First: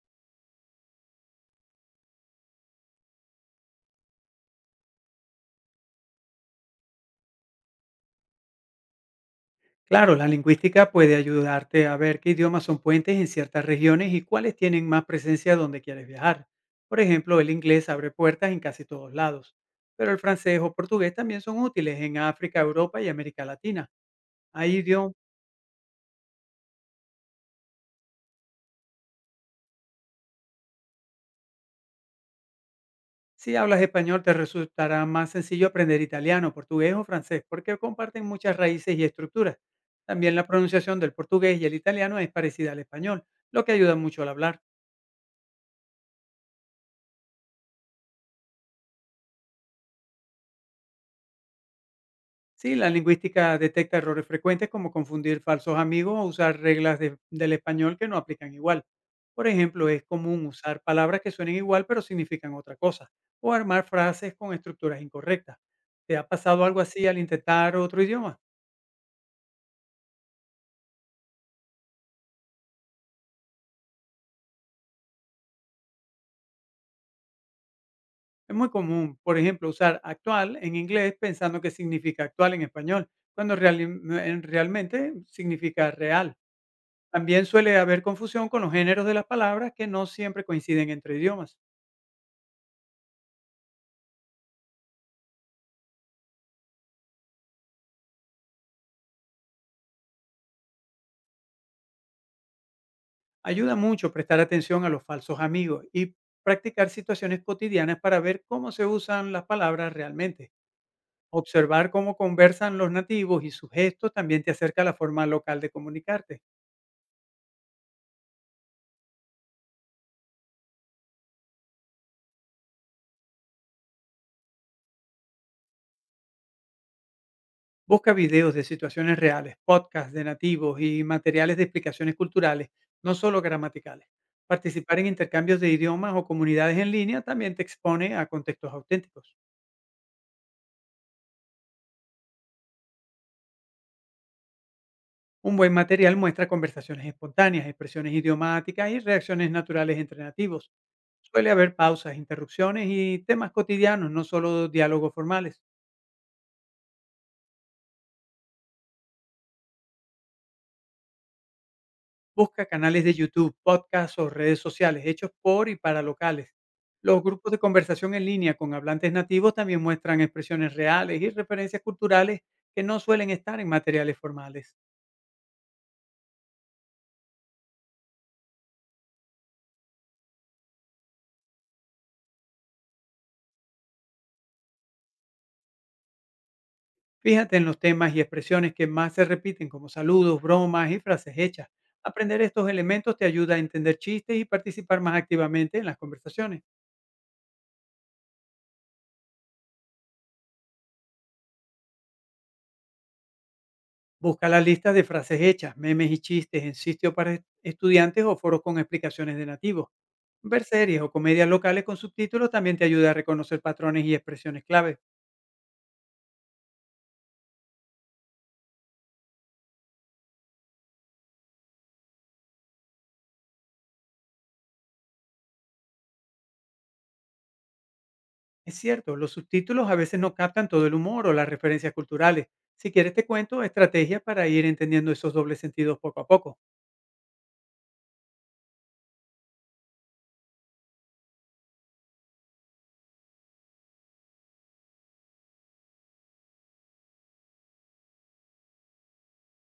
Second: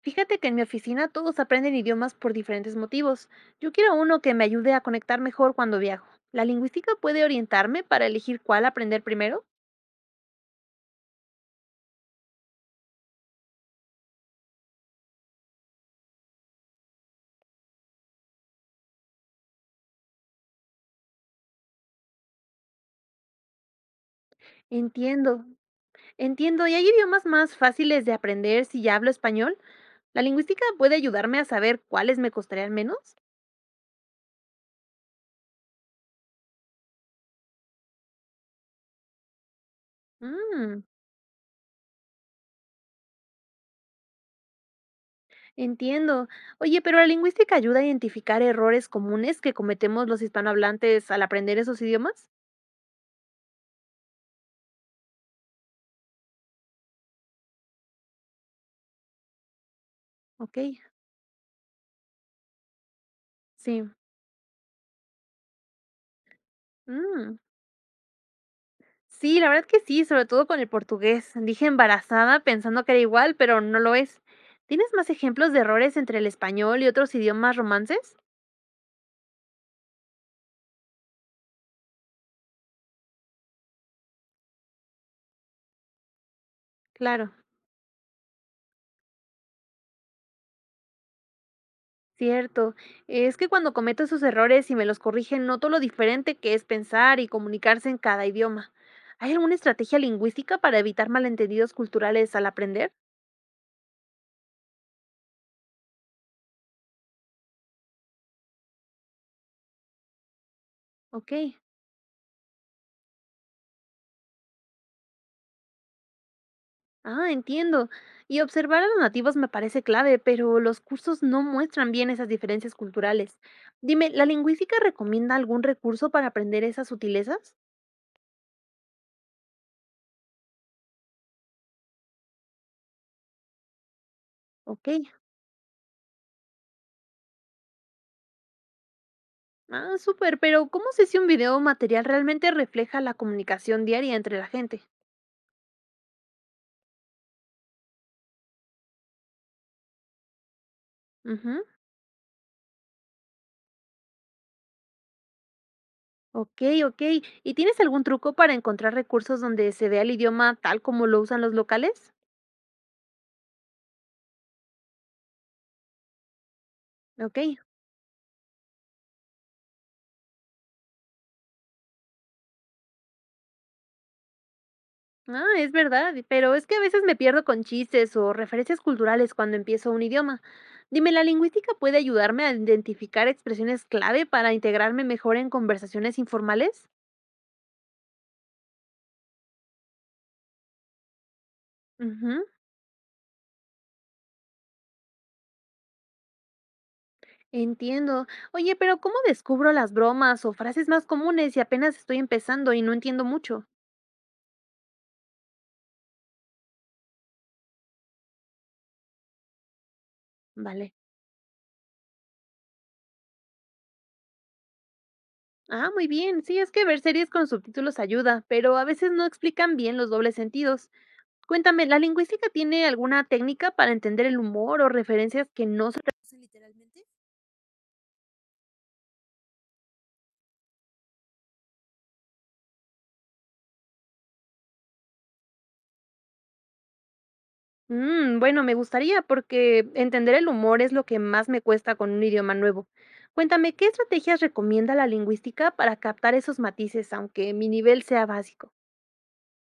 Fíjate que en mi oficina todos aprenden idiomas por diferentes motivos. Yo quiero uno que me ayude a conectar mejor cuando viajo. ¿La lingüística puede orientarme para elegir cuál aprender primero? Claro, la lingüística puede ayudarte a ver qué idiomas son puentes en ciertas regiones y cuáles tienen más presencia donde quieres viajar. Por ejemplo, el inglés abre puertas en casi todos lados, pero el francés o portugués también son útiles en África, Europa y América Latina. Ahí, idioma, Entiendo, entiendo. ¿Y hay idiomas más fáciles de aprender si ya hablo español? ¿La lingüística puede ayudarme a saber cuáles me costarían menos? si hablas español, te resultará más sencillo aprender italiano, portugués o francés porque comparten muchas raíces y estructuras. También la Mm, pronunciación del portugués y el italiano es parecida al español, lo que ayuda mucho al hablar. entiendo. Oye, pero la lingüística ayuda a identificar errores comunes que cometemos los hispanohablantes al aprender esos idiomas. Sí, la lingüística detecta errores frecuentes como confundir falsos amigos o usar reglas del español que no aplican igual. Por ejemplo, es común Ok, usar palabras que suenen igual pero significan otra cosa, o sí. armar frases con estructuras incorrectas. ¿Te ha pasado algo así al Mm. intentar otro idioma? Sí, la verdad que sí, sobre todo con el portugués. Dije embarazada pensando que era igual, pero no lo es. ¿Tienes más ejemplos de errores entre el español y otros idiomas romances? Es muy común, por ejemplo, usar actual en inglés pensando que significa actual en español, cuando realmente significa real. Claro, También suele haber confusión con los géneros de las palabras que no siempre coinciden entre idiomas. cierto. Es que cuando cometo esos errores y me los corrigen, noto lo diferente que es pensar y comunicarse en cada idioma. ¿Hay alguna estrategia lingüística para evitar malentendidos culturales al aprender? Ayuda mucho prestar atención a los falsos amigos y practicar situaciones cotidianas para ver cómo se usan las palabras realmente. Ok. Observar cómo conversan los nativos y sus gestos también te acerca a la forma local de comunicarte. Ah, entiendo. Y observar a los nativos me parece clave, pero los cursos no muestran bien esas diferencias culturales. Dime, ¿la lingüística recomienda algún recurso para aprender esas sutilezas? Busca videos de situaciones reales, podcasts de nativos y materiales de explicaciones culturales, no solo gramaticales. Ok. Participar en intercambios de idiomas o comunidades en línea también te expone a contextos auténticos. Ah, súper, pero ¿cómo sé si un video o material realmente refleja la comunicación diaria entre la gente? Un buen material muestra conversaciones espontáneas, expresiones idiomáticas y reacciones naturales entre nativos. Suele Ujú. haber pausas, interrupciones y temas cotidianos, no solo diálogos formales. Ok, ok. ¿Y tienes algún truco para encontrar recursos donde se vea el idioma tal como lo usan los locales? Busca canales de YouTube, podcasts o redes sociales hechos por y para locales. Los Ok. grupos de conversación en línea con hablantes nativos también muestran expresiones reales y referencias culturales que no suelen estar en materiales formales. Ah, es verdad, pero es que a veces me pierdo con chistes o referencias culturales cuando empiezo un idioma. Dime, ¿la lingüística puede ayudarme a identificar expresiones clave para integrarme mejor en conversaciones informales? Fíjate en los temas y expresiones que más se repiten, como saludos, bromas y frases hechas. Aprender Ujú, estos elementos te ayuda a entender chistes y participar más activamente en las conversaciones. entiendo. Oye, pero ¿cómo descubro las bromas o frases más comunes si apenas estoy empezando y no entiendo mucho? Busca la lista de frases hechas, memes y chistes en sitios para estudiantes o foros con explicaciones de nativos. Ver Vale. series o comedias locales con subtítulos también te ayuda a reconocer patrones y expresiones clave. Ah, muy bien. Sí, es que ver series con subtítulos ayuda, pero a veces no explican bien los dobles sentidos. Cuéntame, ¿la lingüística tiene alguna técnica para entender el humor o referencias que no se traducen literalmente? Es cierto, los subtítulos a veces no captan todo el humor o las referencias culturales. Si quieres te cuento estrategias para ir entendiendo esos dobles sentidos poco a poco. Mm, bueno, me gustaría porque entender el humor es lo que más me cuesta con un idioma nuevo. Cuéntame, ¿qué estrategias recomienda la lingüística para captar esos matices, aunque mi nivel sea básico?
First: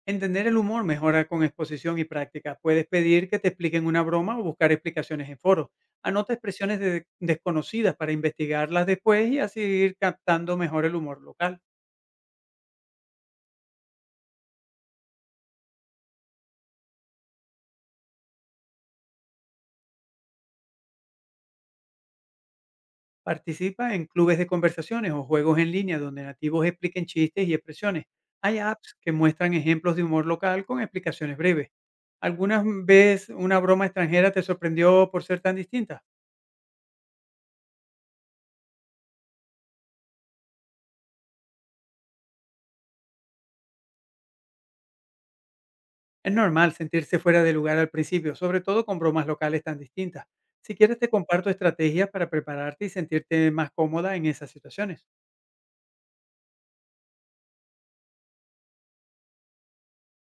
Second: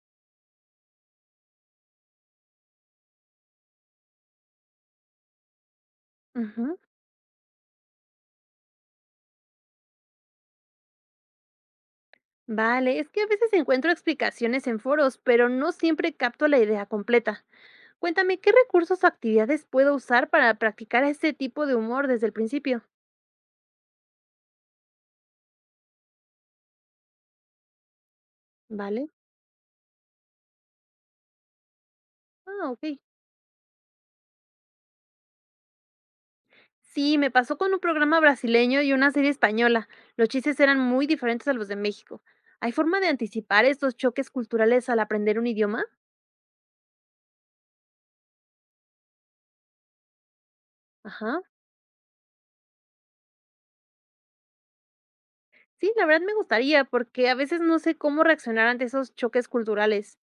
Entender el humor mejora con exposición y práctica. Puedes pedir que te expliquen una broma o buscar explicaciones en foros. Anota Ujú. Desconocidas para investigarlas después y así ir captando mejor el humor local. Vale, es que a veces encuentro explicaciones en foros, pero no siempre capto la idea completa. Cuéntame, ¿qué recursos o actividades puedo usar para practicar este tipo de humor desde el principio? Participa en clubes de conversaciones o juegos en línea donde nativos expliquen chistes y expresiones. Hay apps Vale. que muestran ejemplos de humor local con explicaciones breves. ¿Alguna Ah, ok. vez una broma extranjera te sorprendió por ser tan distinta? Sí, me pasó con un programa brasileño y una serie española. Los chistes eran muy diferentes a los de México. ¿Hay forma de anticipar estos choques culturales al aprender un idioma? Es normal sentirse fuera de lugar al principio, sobre todo con bromas locales tan distintas. Si quieres te Ajá. comparto estrategias para prepararte y sentirte más cómoda en esas situaciones. Sí, la verdad me gustaría, porque a veces no sé cómo reaccionar ante esos choques culturales.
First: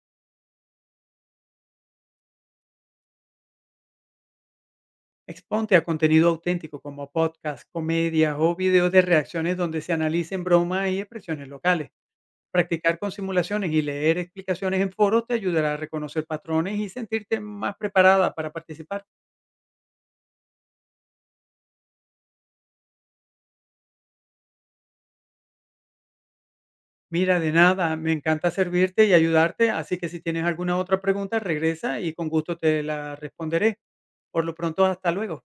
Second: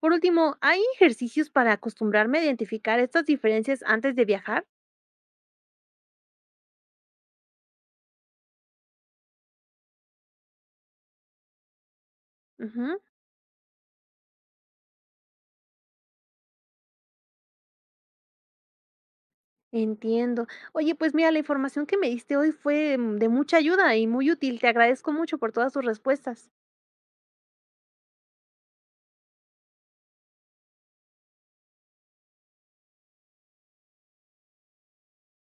Por último, ¿hay ejercicios para acostumbrarme a identificar estas diferencias antes de viajar? Exponte a contenido auténtico como podcasts, comedias o videos de reacciones donde se analicen bromas y expresiones locales. Ujú, Practicar con simulaciones y leer explicaciones en foros te ayudará a reconocer patrones y sentirte más preparada para participar. entiendo. Oye, pues mira, la información que me diste hoy fue de mucha ayuda y muy útil. Te agradezco mucho por todas tus respuestas. Mira, de nada, me encanta servirte y ayudarte, así que si tienes alguna otra pregunta, regresa y con gusto te la responderé. Por lo pronto, hasta luego.